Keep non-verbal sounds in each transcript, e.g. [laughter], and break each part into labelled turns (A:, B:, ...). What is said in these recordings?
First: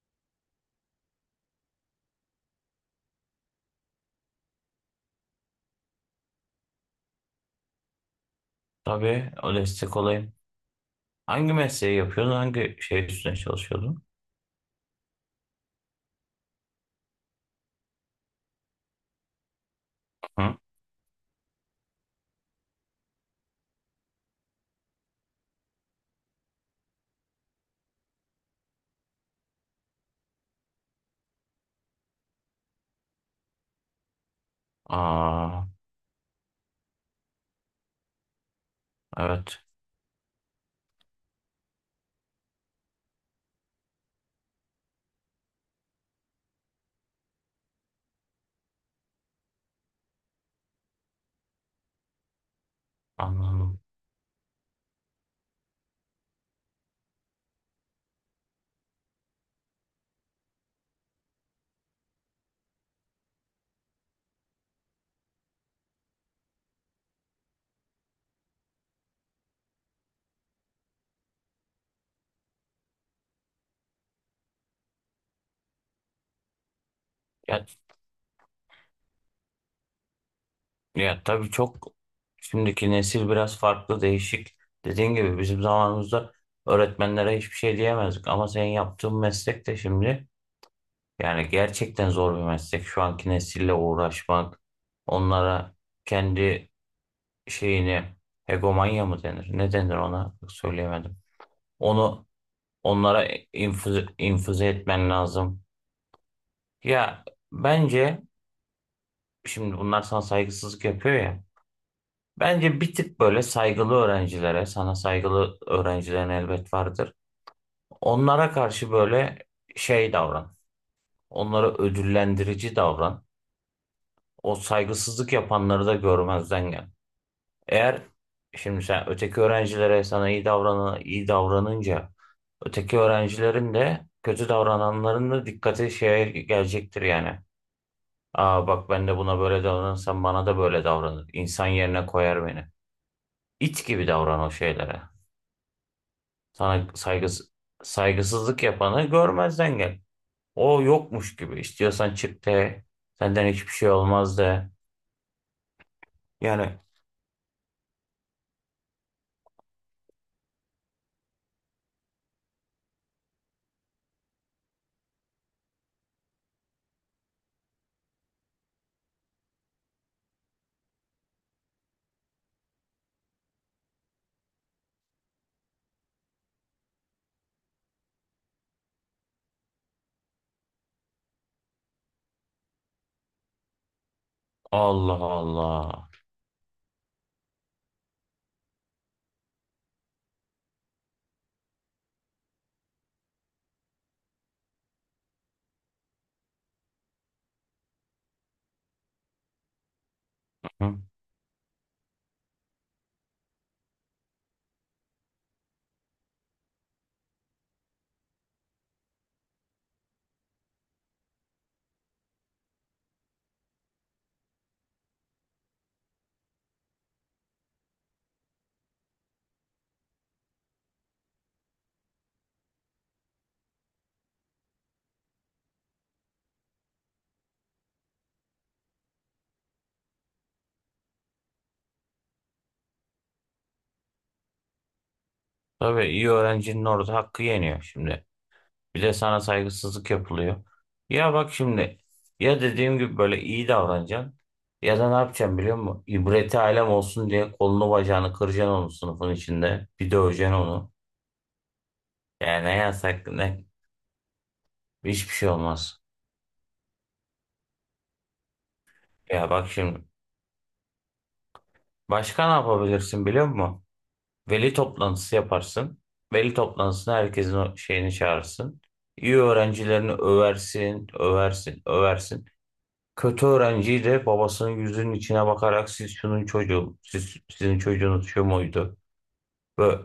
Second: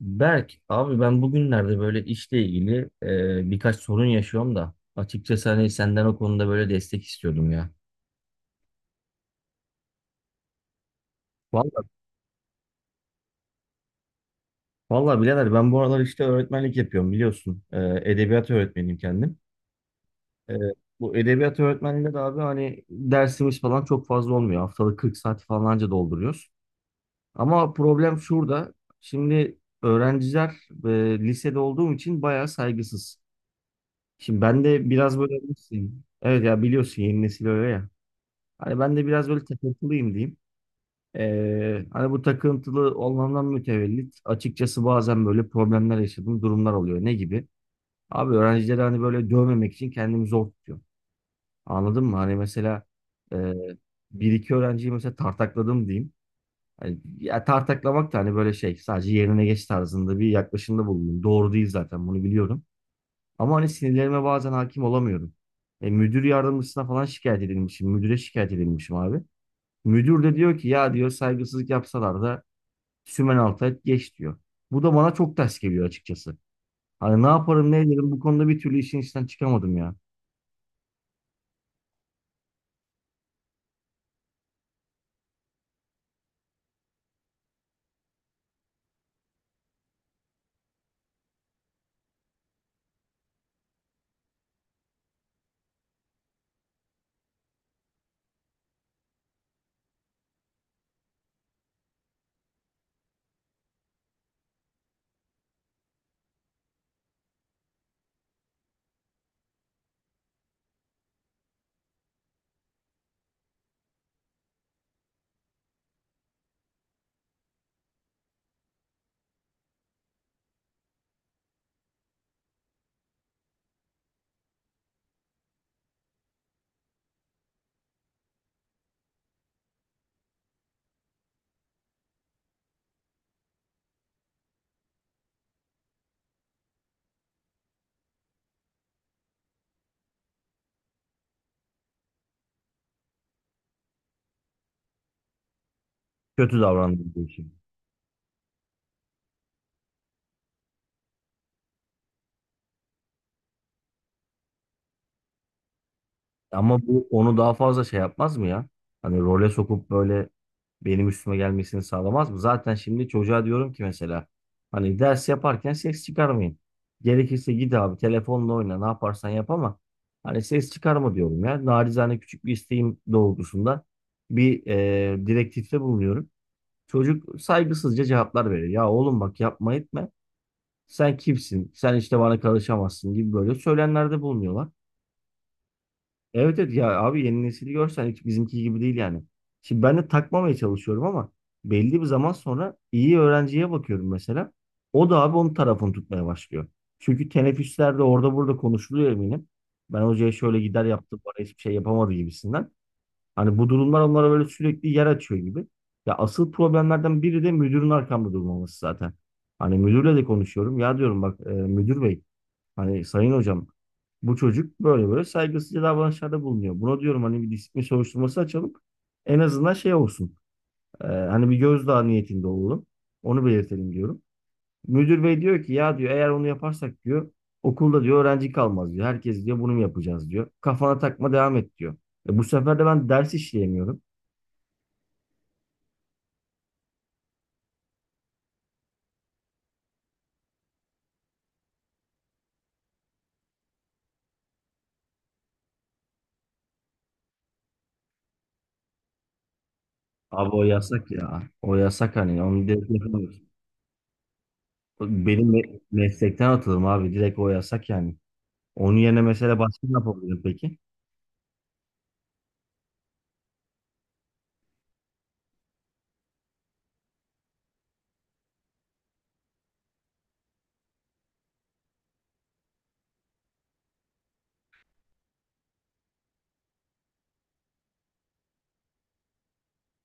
A: Berk, abi ben bugünlerde böyle işle ilgili birkaç sorun yaşıyorum da açıkçası hani senden o konuda böyle destek istiyordum ya.
B: Tabii o destek olayım. Hangi
A: Vallahi,
B: mesleği yapıyordun? Hangi şey üstüne çalışıyordun?
A: vallahi birader ben bu aralar işte öğretmenlik yapıyorum biliyorsun. Edebiyat öğretmeniyim kendim. E,
B: Hı?
A: bu edebiyat öğretmenliğinde de abi hani dersimiz falan çok fazla olmuyor. Haftalık 40 saat falanca dolduruyoruz. Ama problem şurada. Şimdi öğrenciler lisede olduğum için bayağı saygısız. Şimdi ben de biraz böyle...
B: Aa,
A: bilirsin. Evet ya biliyorsun yeni nesil öyle ya. Hani ben de biraz böyle
B: evet,
A: takıntılıyım diyeyim. Hani bu takıntılı olmamdan mütevellit açıkçası bazen böyle problemler yaşadığım durumlar oluyor. Ne gibi? Abi öğrencileri hani böyle dövmemek için kendimi zor tutuyorum. Anladın mı? Hani mesela e,
B: anladım.
A: bir iki öğrenciyi mesela tartakladım diyeyim. Hani, ya tartaklamak da hani böyle şey sadece yerine geç tarzında bir yaklaşımda bulundum. Doğru değil zaten bunu biliyorum. Ama hani sinirlerime bazen hakim olamıyorum. Müdür yardımcısına falan şikayet edilmişim. Müdüre şikayet edilmişim abi. Müdür de diyor ki ya diyor saygısızlık yapsalar da sümen altı geç diyor. Bu da bana çok ters geliyor açıkçası. Hani ne
B: Ya,
A: yaparım ne ederim bu konuda bir türlü işin içinden çıkamadım ya.
B: ya tabii çok, şimdiki nesil biraz farklı, değişik. Dediğin gibi bizim zamanımızda öğretmenlere hiçbir şey diyemezdik. Ama senin yaptığın meslek de şimdi yani gerçekten zor bir meslek. Şu anki nesille uğraşmak, onlara kendi şeyini, hegemonya mı denir? Ne denir ona? Söyleyemedim. Onu, onlara infüze, infüze etmen lazım. Ya bence şimdi bunlar sana saygısızlık yapıyor ya. Bence bir tık böyle saygılı öğrencilere, sana saygılı öğrencilerin elbet vardır. Onlara karşı böyle şey davran. Onlara ödüllendirici davran. O saygısızlık yapanları da görmezden gel. Eğer şimdi sen öteki öğrencilere sana iyi davranan, iyi davranınca öteki öğrencilerin de kötü davrananların da dikkati şeye gelecektir yani. Aa, bak, ben de buna böyle davranırsam bana da böyle davranır. İnsan yerine koyar beni. İt gibi davran o şeylere.
A: Kötü
B: Sana
A: davrandım bu
B: saygıs
A: işin.
B: Saygısızlık yapanı görmezden gel. O yokmuş gibi. İstiyorsan çık de. Senden hiçbir şey olmaz de. Yani
A: Ama bu onu daha fazla şey yapmaz mı ya? Hani role sokup böyle benim üstüme gelmesini sağlamaz mı? Zaten şimdi çocuğa diyorum ki mesela hani ders yaparken ses çıkarmayın. Gerekirse git abi telefonla oyna ne yaparsan yap ama hani ses çıkarma diyorum ya. Narizane küçük bir isteğim doğrultusunda bir direktifte bulunuyorum. Çocuk saygısızca cevaplar veriyor. Ya oğlum bak yapma etme. Sen kimsin? Sen işte bana karışamazsın gibi böyle söylemlerde bulunuyorlar.
B: Allah Allah.
A: Evet evet ya abi yeni nesili görsen hiç bizimki gibi değil yani. Şimdi ben de takmamaya çalışıyorum ama belli bir zaman sonra iyi öğrenciye bakıyorum mesela. O da abi onun tarafını tutmaya başlıyor. Çünkü teneffüslerde orada burada konuşuluyor eminim. Ben hocaya şöyle gider
B: Hı?
A: yaptım bana hiçbir şey yapamadı gibisinden. Hani bu durumlar onlara böyle sürekli yer açıyor gibi. Ya asıl problemlerden biri de müdürün arkamda durmaması zaten. Hani müdürle de konuşuyorum. Ya diyorum bak müdür bey hani sayın hocam bu çocuk böyle böyle saygısızca davranışlarda bulunuyor. Buna diyorum hani bir disiplin soruşturması açalım. En azından şey olsun. Hani bir gözdağı niyetinde olalım. Onu belirtelim diyorum. Müdür bey diyor ki ya diyor eğer onu yaparsak diyor okulda diyor öğrenci kalmaz diyor. Herkes diyor bunu mu yapacağız diyor. Kafana takma devam et diyor. Bu sefer de ben ders işleyemiyorum.
B: Tabii iyi öğrencinin orada hakkı yeniyor şimdi. Bir de sana saygısızlık yapılıyor. Ya bak şimdi, ya dediğim gibi böyle iyi davranacaksın ya da ne yapacaksın biliyor musun? İbreti alem olsun diye kolunu bacağını kıracaksın onun sınıfın içinde. Bir
A: Abi
B: döveceksin
A: o
B: onu.
A: yasak ya. O yasak hani.
B: Yani
A: Onu
B: ne
A: direkt
B: yasak
A: yapamıyoruz.
B: ne hiçbir şey
A: Benim
B: olmaz.
A: meslekten atılırım abi. Direkt o yasak yani. Onun yerine
B: Ya
A: mesela
B: bak
A: başka ne
B: şimdi,
A: yapabilirim peki?
B: başka ne yapabilirsin biliyor musun? Veli toplantısı yaparsın. Veli toplantısına herkesin o şeyini çağırırsın. İyi öğrencilerini översin, översin, översin. Kötü öğrenci de babasının yüzünün içine bakarak, siz şunun çocuğu, siz, sizin çocuğunuz şu muydu? Ve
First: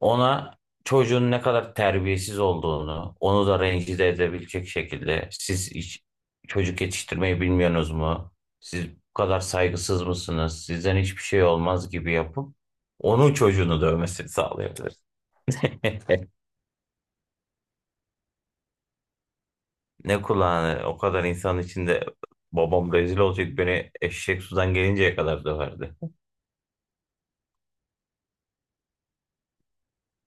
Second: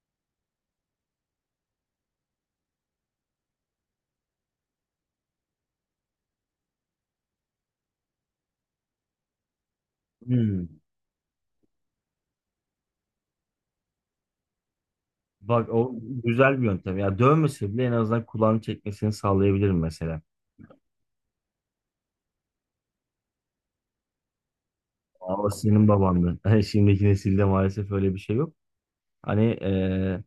B: ona çocuğun ne kadar terbiyesiz olduğunu, onu da rencide edebilecek şekilde, siz hiç çocuk yetiştirmeyi bilmiyorsunuz mu? Siz bu kadar saygısız mısınız?
A: Hmm.
B: Sizden hiçbir şey olmaz gibi yapıp onun çocuğunu dövmesini sağlayabilir.
A: Bak o
B: [laughs]
A: güzel bir yöntem. Ya dövmese bile en azından kulağını çekmesini sağlayabilirim mesela.
B: Ne kulağını, o kadar insan içinde babam rezil olacak, beni eşek sudan gelinceye kadar
A: Ama senin
B: döverdi.
A: babandı. [laughs] Hani şimdiki nesilde maalesef öyle bir şey yok. Hani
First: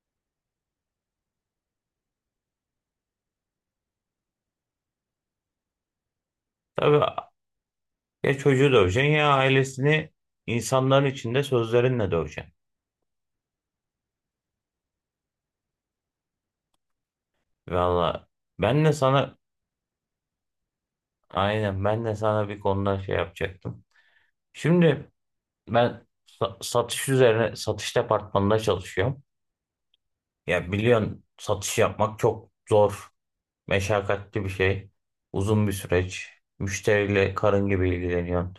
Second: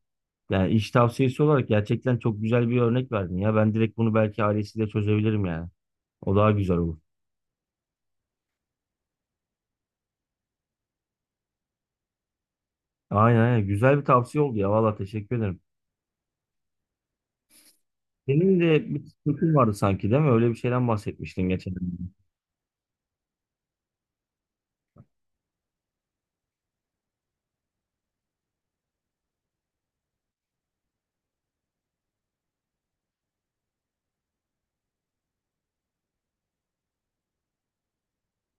A: yani iş tavsiyesi olarak gerçekten çok güzel bir örnek verdin ya. Ben direkt bunu belki ailesiyle çözebilirim yani. O daha güzel olur.
B: Tabii. Ya çocuğu döveceksin ya ailesini insanların içinde sözlerinle döveceksin.
A: Aynen aynen. Güzel bir tavsiye oldu ya. Valla teşekkür ederim.
B: Valla
A: Senin
B: ben
A: de
B: de
A: bir
B: sana,
A: sıkıntın vardı sanki değil mi? Öyle bir şeyden bahsetmiştin geçen.
B: aynen, ben
A: gün.
B: de sana bir konuda şey yapacaktım. Şimdi ben satış üzerine, satış departmanında çalışıyorum. Ya biliyorsun satış yapmak çok zor, meşakkatli bir şey. Uzun bir süreç. Müşteriyle karın gibi ilgileniyorsun.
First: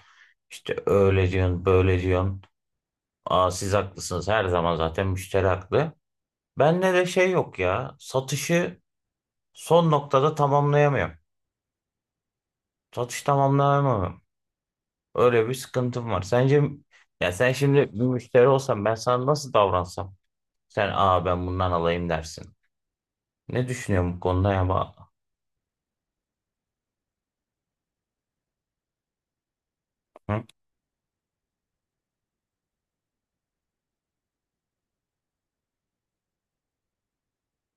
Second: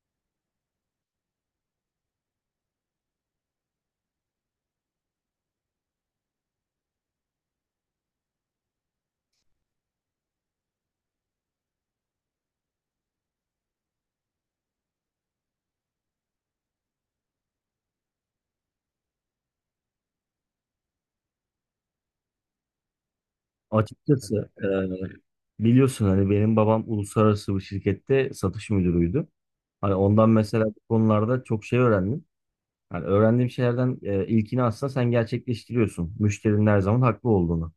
B: İşte öyle diyorsun, böyle diyorsun. Aa, siz haklısınız, her zaman zaten müşteri haklı. Bende de şey yok ya. Satışı son noktada tamamlayamıyorum. Satış tamamlayamıyorum. Öyle bir sıkıntım var. Sence, ya sen şimdi bir müşteri olsan ben sana nasıl davransam? Sen, aa ben bundan alayım, dersin. Ne düşünüyorum bu
A: Açıkçası
B: konuda ya?
A: biliyorsun hani benim babam uluslararası bir şirkette satış müdürüydü. Hani ondan
B: Hı?
A: mesela bu konularda çok şey öğrendim. Hani öğrendiğim şeylerden ilkini aslında sen gerçekleştiriyorsun. Müşterinin her zaman haklı olduğunu.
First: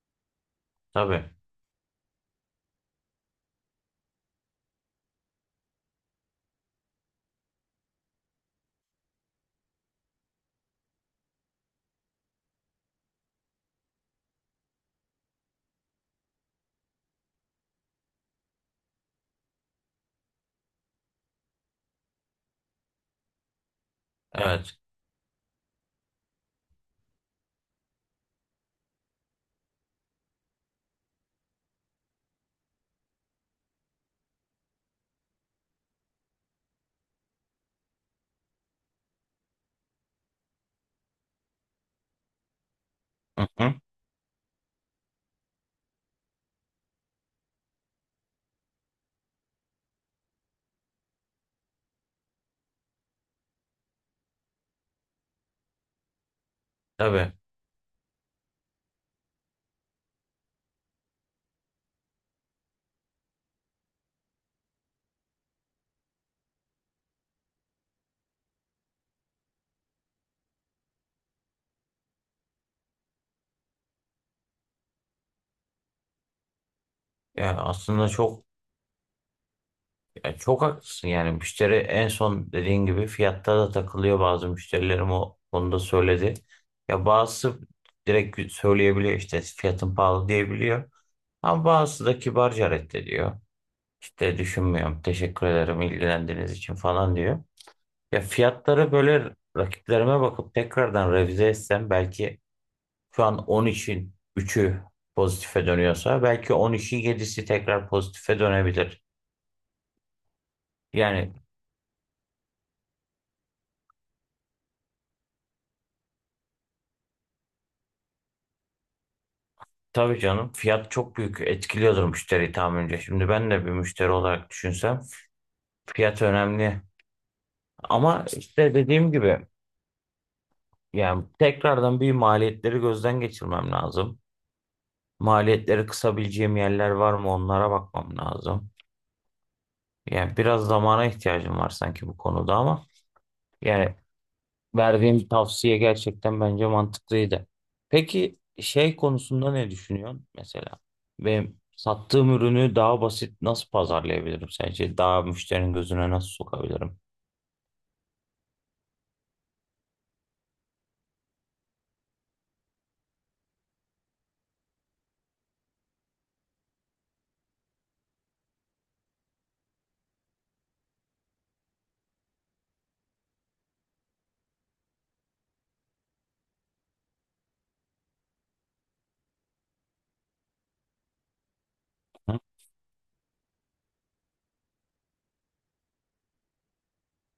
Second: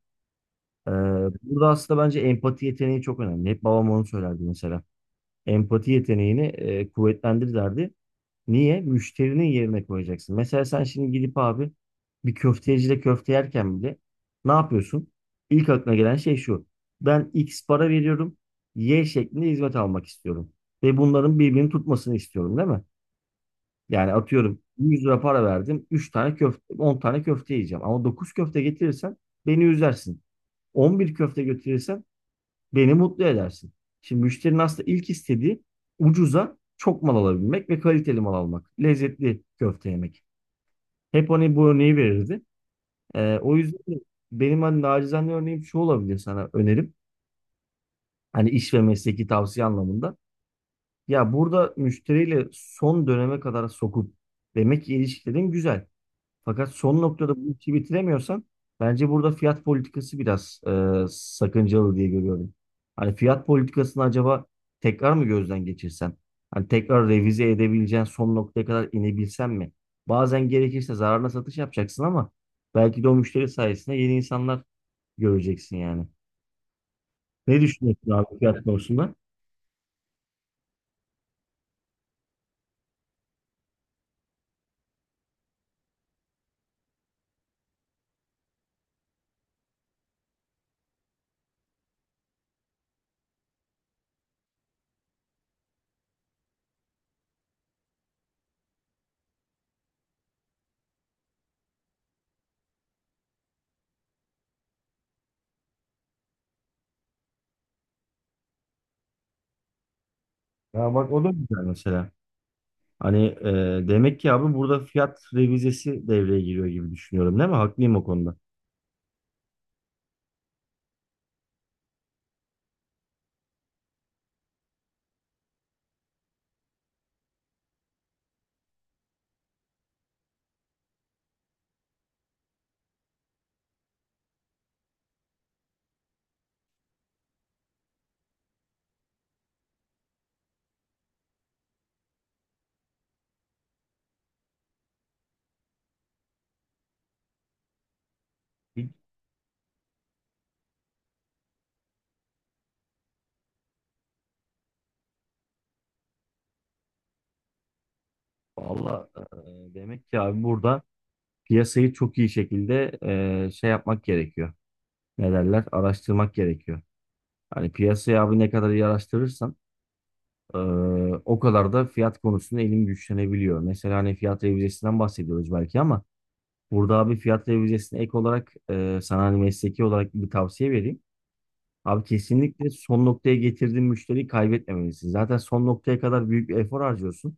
A: E,
B: Tabii.
A: burada aslında bence empati yeteneği çok önemli. Hep babam onu söylerdi mesela. Empati yeteneğini kuvvetlendir derdi. Niye? Müşterinin yerine koyacaksın. Mesela sen şimdi gidip abi bir köftecide köfte yerken bile ne yapıyorsun? İlk aklına gelen şey şu. Ben X para veriyorum. Y şeklinde hizmet almak istiyorum. Ve bunların birbirini tutmasını istiyorum değil mi? Yani atıyorum
B: Evet.
A: 100 lira para verdim. Üç tane köfte, 10 tane köfte yiyeceğim. Ama 9 köfte getirirsen beni üzersin. 11 köfte götürürsen beni mutlu edersin. Şimdi müşterinin aslında ilk istediği ucuza çok mal alabilmek ve kaliteli mal almak. Lezzetli köfte yemek. Hep hani bu örneği verirdi.
B: Hı
A: O
B: hı.
A: yüzden de benim hani nacizane örneğim şu olabilir sana önerim. Hani iş ve mesleki tavsiye anlamında. Ya burada müşteriyle son döneme kadar sokup demek ki ilişkilerin güzel. Fakat son
B: Tabii.
A: noktada bu işi bitiremiyorsan bence burada fiyat politikası biraz sakıncalı diye görüyorum. Hani fiyat politikasını acaba tekrar mı gözden geçirsen? Hani tekrar revize edebileceğin son noktaya kadar inebilsen mi? Bazen gerekirse zararına satış yapacaksın ama belki de o müşteri sayesinde yeni insanlar göreceksin yani.
B: Ya
A: Ne
B: aslında
A: düşünüyorsun abi
B: çok,
A: fiyat konusunda?
B: ya çok haklısın, yani müşteri en son dediğin gibi fiyatta da takılıyor, bazı müşterilerim o konuda söyledi. Ya bazısı direkt söyleyebiliyor, işte fiyatın pahalı diyebiliyor. Ama bazısı da kibarca reddediyor. İşte düşünmüyorum, teşekkür ederim ilgilendiğiniz için falan diyor. Ya fiyatları böyle rakiplerime bakıp tekrardan revize etsem, belki şu an 10 için 3'ü pozitife dönüyorsa, belki 10 için 7'si tekrar pozitife dönebilir.
A: Ya bak o da
B: Yani
A: güzel mesela. Hani demek ki abi burada fiyat revizesi devreye giriyor gibi düşünüyorum değil mi? Haklıyım o konuda.
B: tabii canım fiyat çok büyük etkiliyordur müşteriyi tahminimce. Şimdi ben de bir müşteri olarak düşünsem, fiyat önemli. Ama işte dediğim gibi yani tekrardan bir maliyetleri gözden geçirmem lazım. Maliyetleri kısabileceğim yerler var mı, onlara bakmam lazım. Yani biraz zamana ihtiyacım var sanki bu konuda, ama yani verdiğim tavsiye gerçekten bence mantıklıydı. Peki şey konusunda ne düşünüyorsun mesela? Benim sattığım ürünü daha basit nasıl pazarlayabilirim sence? Daha müşterinin gözüne nasıl sokabilirim?
A: Valla demek ki abi burada piyasayı çok iyi şekilde şey yapmak gerekiyor. Ne derler? Araştırmak gerekiyor. Hani piyasayı abi ne kadar iyi araştırırsan e, o kadar da fiyat konusunda elin güçlenebiliyor. Mesela hani fiyat revizesinden bahsediyoruz belki ama burada abi fiyat revizesine ek olarak sana hani mesleki olarak bir tavsiye vereyim. Abi
B: Hı?
A: kesinlikle son noktaya getirdiğin müşteriyi kaybetmemelisin. Zaten son noktaya kadar büyük bir efor harcıyorsun.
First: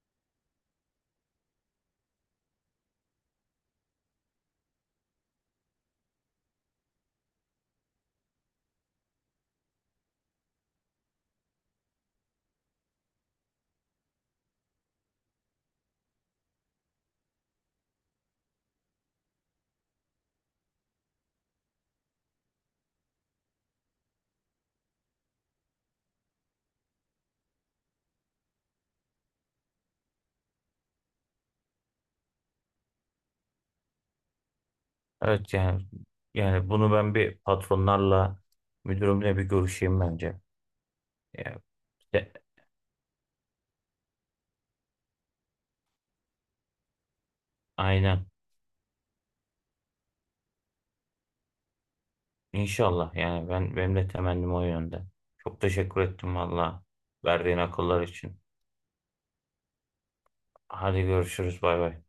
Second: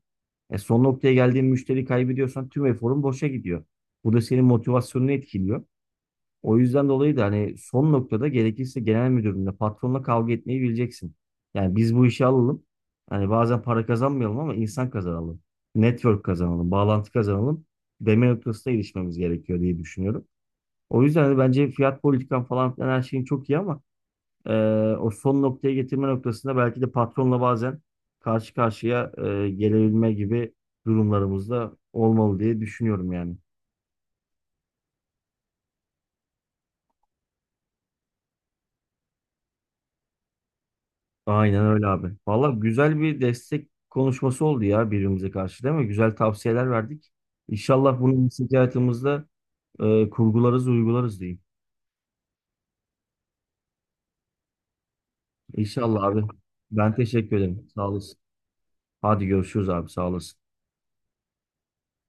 A: Son noktaya geldiğin müşteri kaybediyorsan tüm eforun boşa gidiyor. Bu da senin motivasyonunu etkiliyor. O yüzden dolayı da hani son noktada gerekirse genel müdürünle, patronla kavga etmeyi bileceksin. Yani biz bu işi alalım. Hani bazen para kazanmayalım ama insan kazanalım. Network kazanalım, bağlantı kazanalım. Deme noktasına erişmemiz gerekiyor diye düşünüyorum. O yüzden hani bence fiyat politikan falan filan her şeyin çok iyi ama ee, o son noktaya getirme noktasında belki de patronla bazen karşı karşıya gelebilme gibi durumlarımızda olmalı diye düşünüyorum yani.
B: Evet yani, yani bunu ben bir patronlarla, müdürümle bir görüşeyim bence. Yani,
A: Aynen öyle abi.
B: de-
A: Valla güzel bir destek konuşması oldu ya birbirimize karşı değil mi? Güzel tavsiyeler verdik. İnşallah
B: aynen.
A: bunu iş hayatımızda kurgularız, uygularız diyeyim.
B: İnşallah yani, ben, benim de temennim o yönde. Çok teşekkür
A: İnşallah abi.
B: ettim valla,
A: Ben teşekkür
B: verdiğin
A: ederim. Sağ
B: akıllar
A: olasın.
B: için.
A: Hadi görüşürüz abi. Sağ olasın.
B: Hadi görüşürüz, bay bay.